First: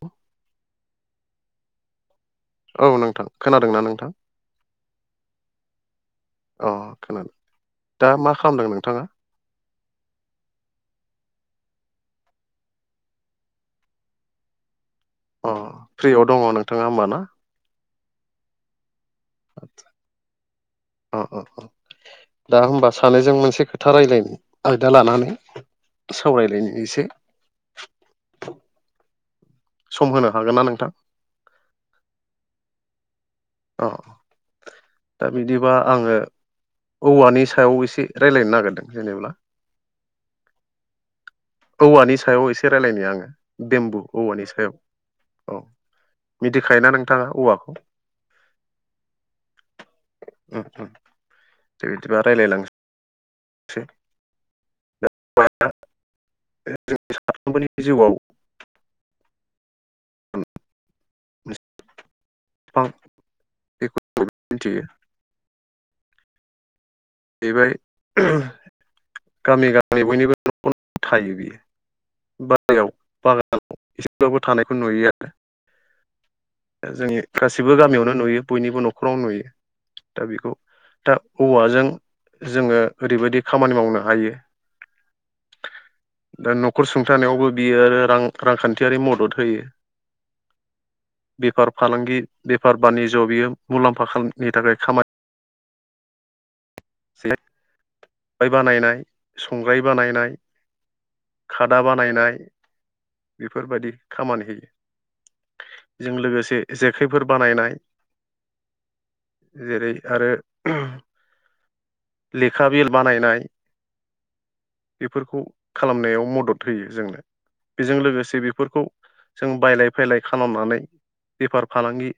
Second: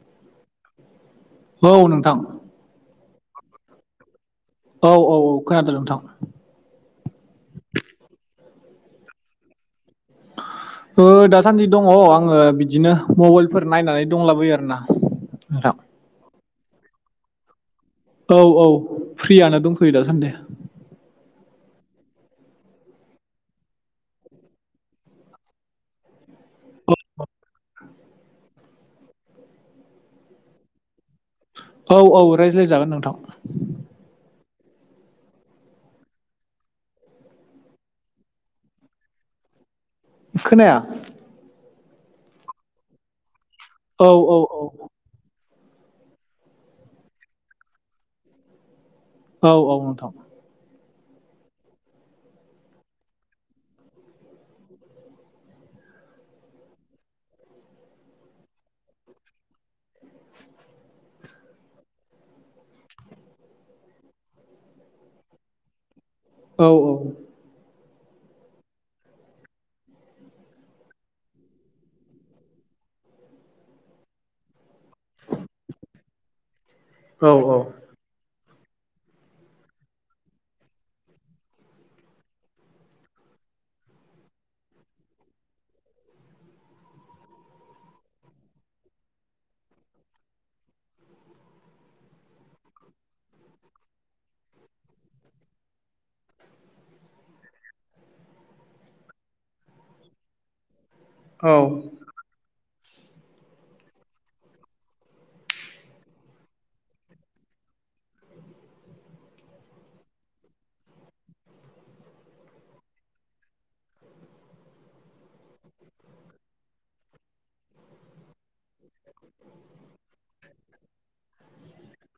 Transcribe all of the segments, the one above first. औ। औ नोंथां। औ नोंथां खोनादों ना नोंथां? औ-औ-औ खोनादों नोंथां। अ खोनादों दा मा खालामदों नोंथाङा? ओ दासान्दि दङ' आङो बिदिनो मबाइलफोर नायनानै दंलाबोयो आरो ना। अ नोंथां। फ्रियाव दङ' नोंथाङा होमबा ना? औ-औ फ्रिआनो दंथ'यो दासान्दि। अ-अ-अ दा होमबा सानैजों मोनसे खोथा रायलायनि आयदा लानानै। सावरायलायनि इसे। सम होनो हागोन ना नोंथां? औ-औ रायज्लायजागोन नोंथां। अ दा बिदिबा आङो। औवानि सायाव एसे रायलायनो नागेरदों जेनेब्ला। खोनाया। औवानि सायाव एसे रायलायनि आङो बेम्बु औ औ औवानि औ सायाव। औ मिथिखायो ना नोंथाङा औवाखौ? औ-औ नोंथां। उम-उम दे बिदिबा रायलायलांसै। जों सानफ्रोमबोनि जिउआव। बां बेखौ बयबो मोनथियो। औ-औ। बेबाय गामि- गामि बयनिबो न'खर थायो बियो। बाहेरआव बागानाव एसेबाबो थानायखौ नुयो आरो। दा जोंनि औ गासिबो गामियावनो नुयो बयनिबो न' । खराव नुयो दा बेखौ दा औवाजों। जोङो ओरैबायदि खामानि मावनो हायो। दा न'खर सुंथानायावबो बियो आरो रां-रांखान्थियारि मदद होयो। बेफार- फालांगि बेफार बानिज्य'आव बियो मुलाम्फानि थाखाय खामानि। जे खबाय बानायनाय संग्राय बानायनाय। खादा बानायनाय बेफोरबायदि खामानि होयो। जों लोगोसे जेखाइफोर बानायनाय जेरै आरो लेखा बिल बानायनाय बेफोरखौ खालामनायाव मदद होयो जोंनो बेजों लोगोसे बे बेफोरखौ जों बायलाय फायलाय खालामनानै बेफार फालांगि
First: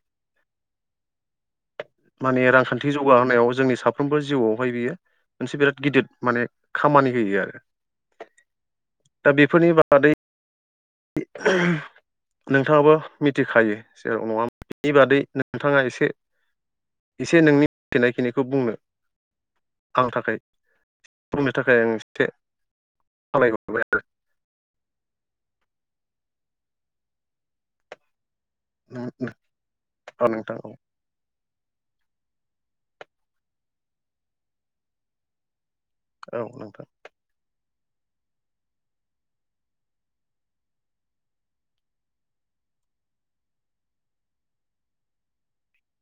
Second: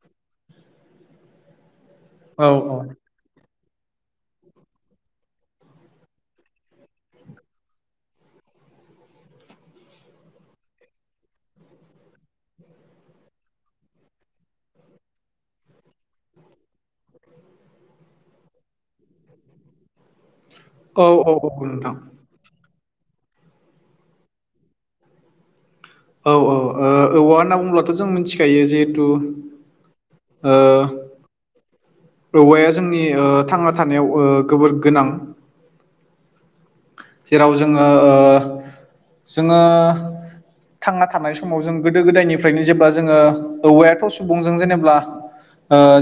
माने औ औ रांखान्थि जौ गा होनायाव जोंनि साफ्रोमबो जिउआवहाय बियो मोनसे बिराद गिदिर माने खामानि होयो आरो। दा बेफोरनि बादै। नोंथाङाबो मिथिखायो जेराव नङा होम? बेनि बादै नोंथाङा एसे-एसे नोंनि मिथिनायखिनिखौ बुंनो। आं थाखाय औ औ औ बुंनो थाखाय नोंथां आं औ एसे खावलायहरबाय आरो। औ-औ ओ औवा होनना बुङोब्लाथ' जों मोनथि । खायो जिहेतु नोंथां ओ। औ औवाया जोंनि ओ थांना थानायाव ओ जोबोर गोनां। औ नोंथां। जेराव जोङो ओ जोङो थांना थानाय समाव जों गोदो गोदायनिफ्रायनो जेब्ला जोङो औवायाथ' सुबुंजों जेनेबा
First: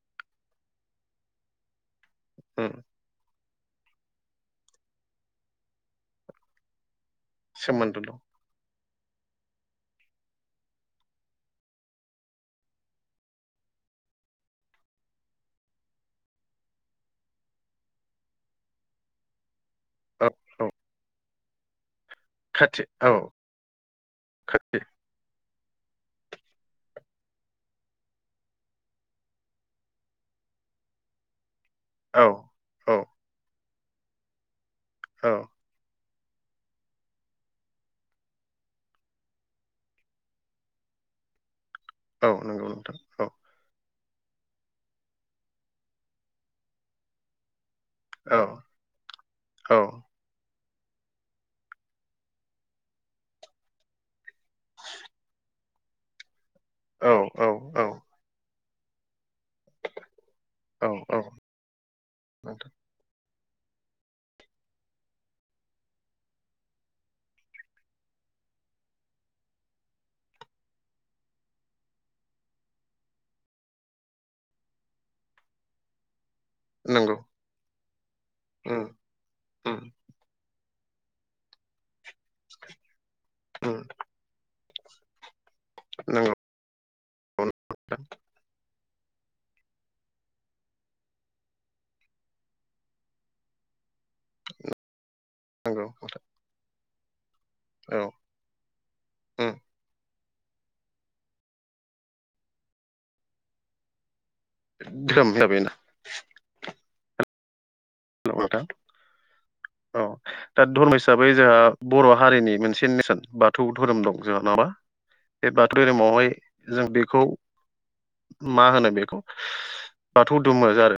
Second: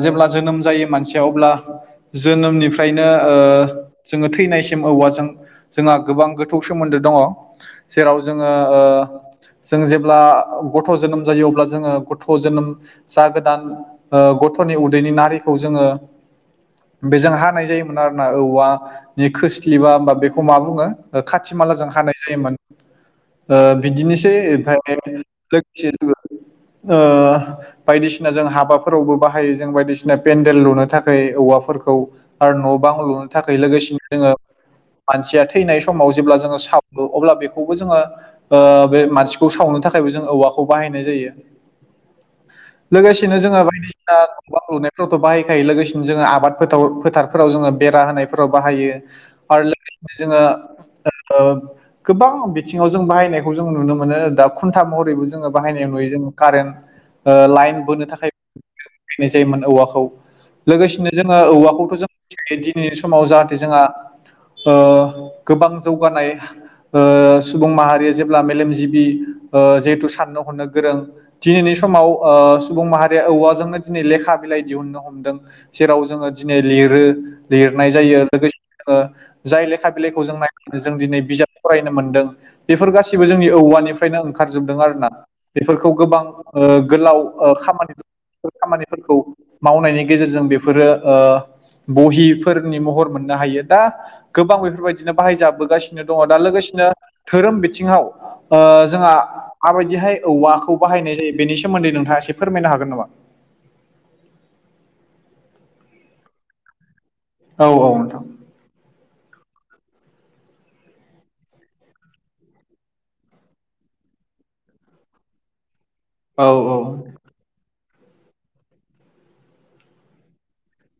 जेब्ला जोनोम जायो मानसिया अब्ला जोनोमनिफ्रायनो ओ जोङो थैनायसिम औवाजों जोंहा गोबां गोथौ सोमोन्दो दङ । सोमोनदोल' । जोङो ओ जों जेब्ला गथ' जोनोम जायो अब्ला जोङो गथ' जोनोम जागोदान ओ गथ'नि उदैनि नारिखौ जोङो बेजों हानाय जायोमोन आरो ना औवानि खोस्लि बा औ मा औ बुङो खाथि माला जों हानाय जायोमोन खाथि औ ओ बिदिनोसै खाथि ओमफफ्राय लोगोसे जोङो [unintelligible] ओ बायदिसिना जों हाबाफोरावबो बाहायो जों बायदिसिना पेन्देल लुनो थाखाय औवाफोरखौ औ आरो न' औ बां लुनो थाखाय लोगोसेनो जोङो औ मानसिया थैनाय समाव जेब्ला जोङो सावो अब्ला बेखौबो जोङो ओ बे मानसिखौ सावनो थाखायबो जों औवाखौ बाहायनाय जायो । औ नंगौ नोंथां औ लोगोसेनो जोंहा बायदिसि ना न लुनायफ्रावथ' बाहायखायो लोगोसेनो जोङो आबाद फोथाव फोथार फोराव जोङो बेरा औ होनायफोराव बाहायो आरो औ लो से जोङो ओ गोबां बिथिङाव जों बाहायनायखौ जों नुनो मोनो दा खुन्था महरैबो जोङो बाहायनाय नुयो जोङो औ कारेन्ट औ लाइन औ बोनो थाखाय नाय जायोमोन औवाखौ औ लोगोसेनो औ जोङो औवाखौथ' जों नोंथां दि नैनि समाव जाहाथे जोंहा ओ गोबां जौगानाय ओ सुबुं माहारिया जेब्ला मेलेमजिबि ओ जिहेथु साननो हरनो गोरों दिनैनि समाव ओ सुबुं माहारिया औवाजोंनो दिनै लेखा बिलाइ दिहुनो हमदों जेराव जोङो दिनै लिरो नंगौ लिरनाय जायो लोगोसे उम जोङो जाय उम लेखा बिलाइखौ जों नाय जों दिनै बिजाब फरायनो मोनदों । बेफोर गाैबो जोंनि उम औवानिफ्रायनो ओंखारजोबदों आरो ना । बेफोरखौ गोबां नंगौ ओ गोलाव खामानि दंफोर खामानिफोरखौ मावनायनि गेजेरजों बेफोरो बहिफोरनि महर मोननो हायो दा गोबां बेफोरबायदिनो नंगौ बाहायजाबोगासिनो दङ नोंथां दा लोगोसेनो धोरोम बिथिङाव औ ओ जोंहा उम माबायदिहाय औवाखौ बाहायनाय जायो बेनि सोमोन्दै नोंथाङा एसे फोरमायनो हागोन नामा । धोरोम हिसाबै ना औ औ नोंथां था औ । दा धर्म हिसाबै जोंहा बर' हारिनि मोनसे नेरसोन बाथौ धोरोम दं जोंहा नङाबा बे बाथ मै औ औ जों बेखौ मा होनो बेखौ बाथौ दधुमो आरो ।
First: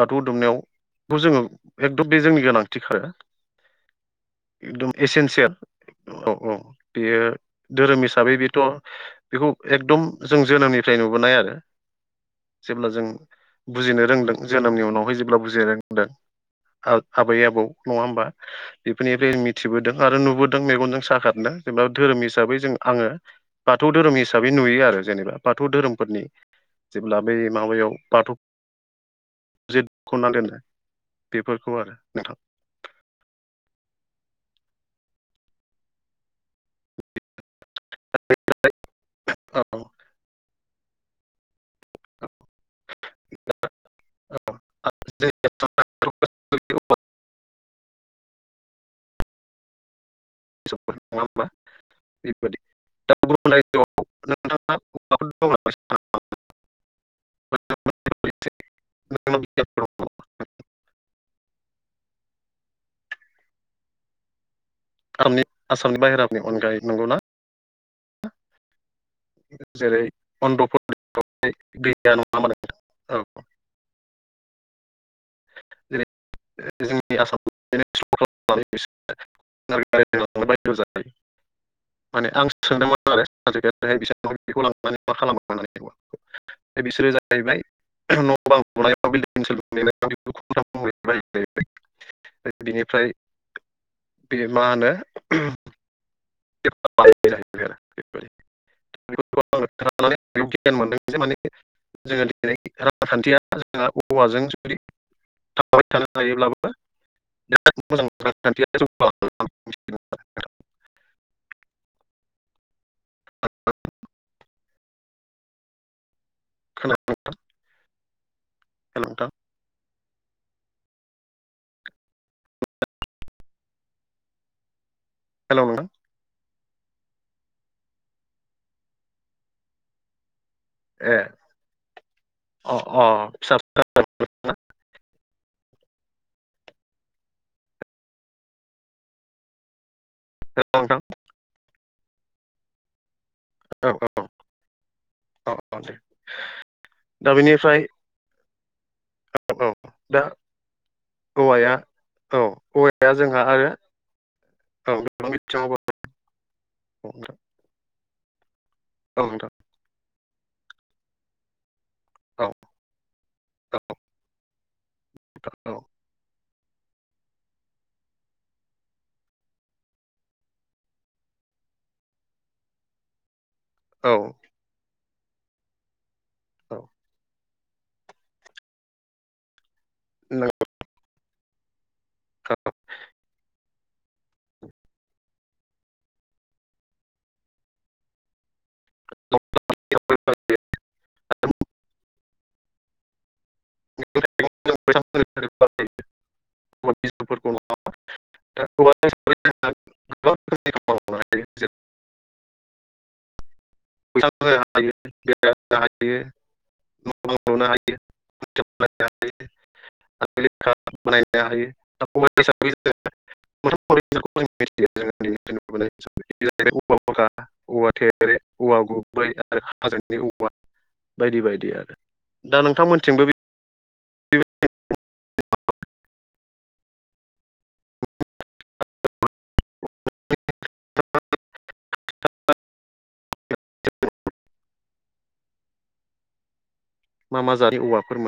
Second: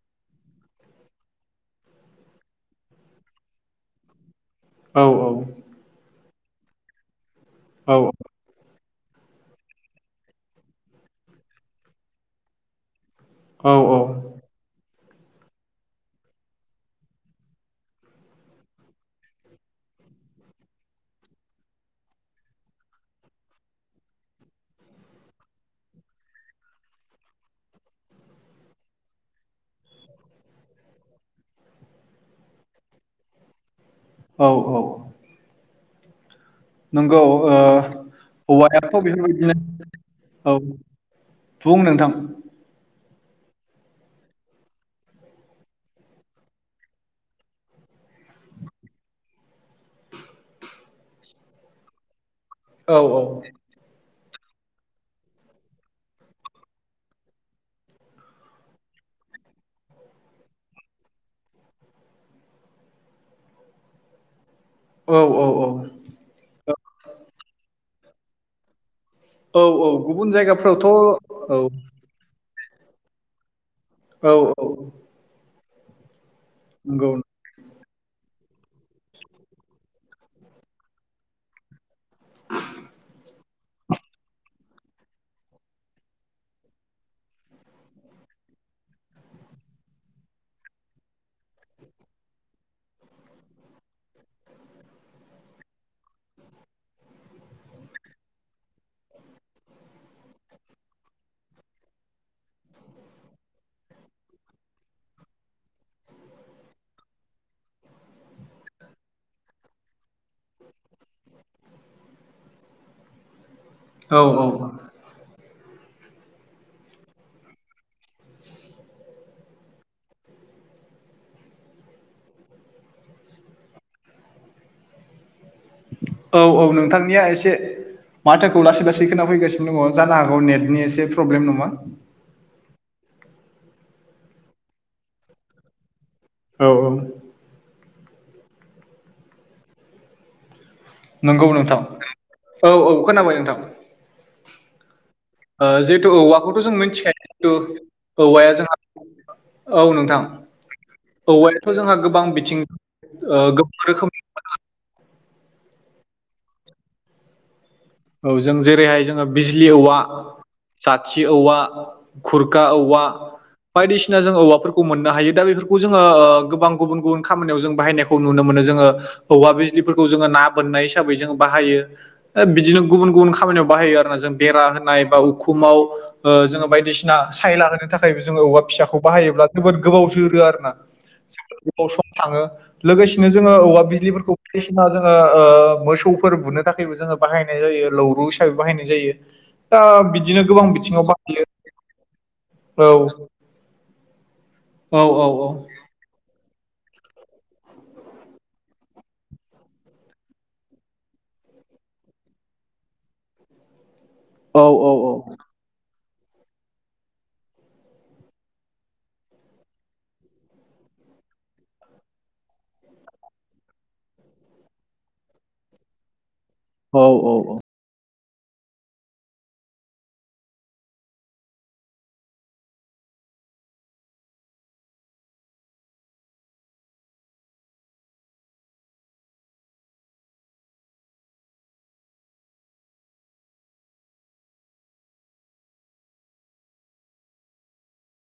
बाथौव दुमनायावबो जोंङो एखदम बे जोंनि गोनांथि खा आरो एकदम औ एसेन्सियेल औ औ बेयो धोरोम हिसाबै बेथ' बेखौ एकदम जों जोनोमनिफ्राय नुबोनाय आरो जेब्ला जों बुजिनो औ रोंदों जोनोमनि उनावहाय जेब्ला बुजिनो रोंदों आबै आबौ नङा होमबा बेफोरनिफ्राय मिथिबोदों आरो नुबोदों मेगनजों सागारदों जेनेबा धोरोम हिसाबै जों आङो बाथौ धोरोम हिसाबै नुयो आरो जेनेबा बाथौ धोरोमफोरनि जेब्ला बै माबायाव बाथौ जे खना दोनो बेफोरखौ आरो नोंथां औ औ । नोंगौ औवा एप' बेफोरबायदिनो औ। बुं नोंथां। [unintelligible] नङा होमब्ला बेफोर बादि औ औ। [unintelligible] आनि औ आसामनि बाहेरानि अनगायै नंगौना? औ औ जेरै गुबुन अन्ध्र जायगाफ्रावथ' औ। [unintelligible] औ औ। औ औ। जेरै नंगौ जोंनि आसाम [unintelligible] माने आं सोंदोंमोन आरो बेबखौ लनानै मा खालामो [unintelligible] बिसोरो जाहैबाय न' बां लुनायाव बिल्डिं [unintelligible] बिनिफ्राय बे मा होनो [unintelligible] गियान मोनदों जे माने जोंङो दिनै रांखान्थिया जोंहा औवाजों जुदि थाबाय थानो हायोब्लाबो [unintelligible] [unintelligible] औ औ। खोनादों नोंथां। हेलौ नोंथां। हेल' नोंथां। औ औ नोंथांनिया एसे माथोखौ लासै लासै खोनाफैगासिनो दङ जानो हागौ नेट नि एसे ए प्रब्लेम नङा अ अ [unintelligible] औ औ। हेलौ नोंथां। नंगौ नोंथां औ औ खोनाबाय नोंथां। औ औ। औ दे जिहेतु औवाखौथ' जों मिथिखायो दा बेनिफ्राय जितु औवाया जोंहा औ नोंथां औवायाथ' औवाया जोंहा गोबां औ बिथिं औवाया जोंहा आरो गोबां रोखोमनि औ [unintelligible] औ जों जेरैहाय औ जोङो नोंथां बिजलि औवा जाथि औवा औ खुरखा औवा नोंथां बायदिसिना जों औवाफोरखौ मोननो हायो दा औ बेफोरखौ जोङो ओ गोबां गुबुन गुबुन खामानिआव जों बाहायनायखौ नुनो मोनो जोङो हौवा बिजलिफोरखौ जोङो ना बोननाय हिसाबै जोङो बाहायो ओ बिदिनो गुबुन गुबुन खामानिआव बाहायो औ आरोना जों बेरा होनाय बा उखुमाव जोङो ओ‌ बायदिसिना सायला होनो थाखायबो जोंङो औवा फिसाखौ बाहायोब्ला जोबोद गोबाव जोरो आरो ना सम थांङो लोगोसेनो जोंङो औवा बिजलिफोरखौ बायदिसिना जोङो मोसौफोर बुनो थाखायबो जोंङो बाहायनाय जायो लौरु हिसाबै बाहायनाय जा जायो दा बिदिनो गोबां बिथिङाव बाहायो औ। औ औ औ औवा बिजलिफोरखौ [inaudible] [unintelligible] मावनो हायो जेरै औ औ [unintelligible] [unintelligible] [unintelligible] मोनथ ज जा औवा थे औ औ औ [unintelligible] औवा गुबै आरो हाजोंनि औवा बायदि बायदि आरो दा नोंथांमोनथिंबो बे [unintelligible] [unintelligible] मा मा जादनि औवाफोर मो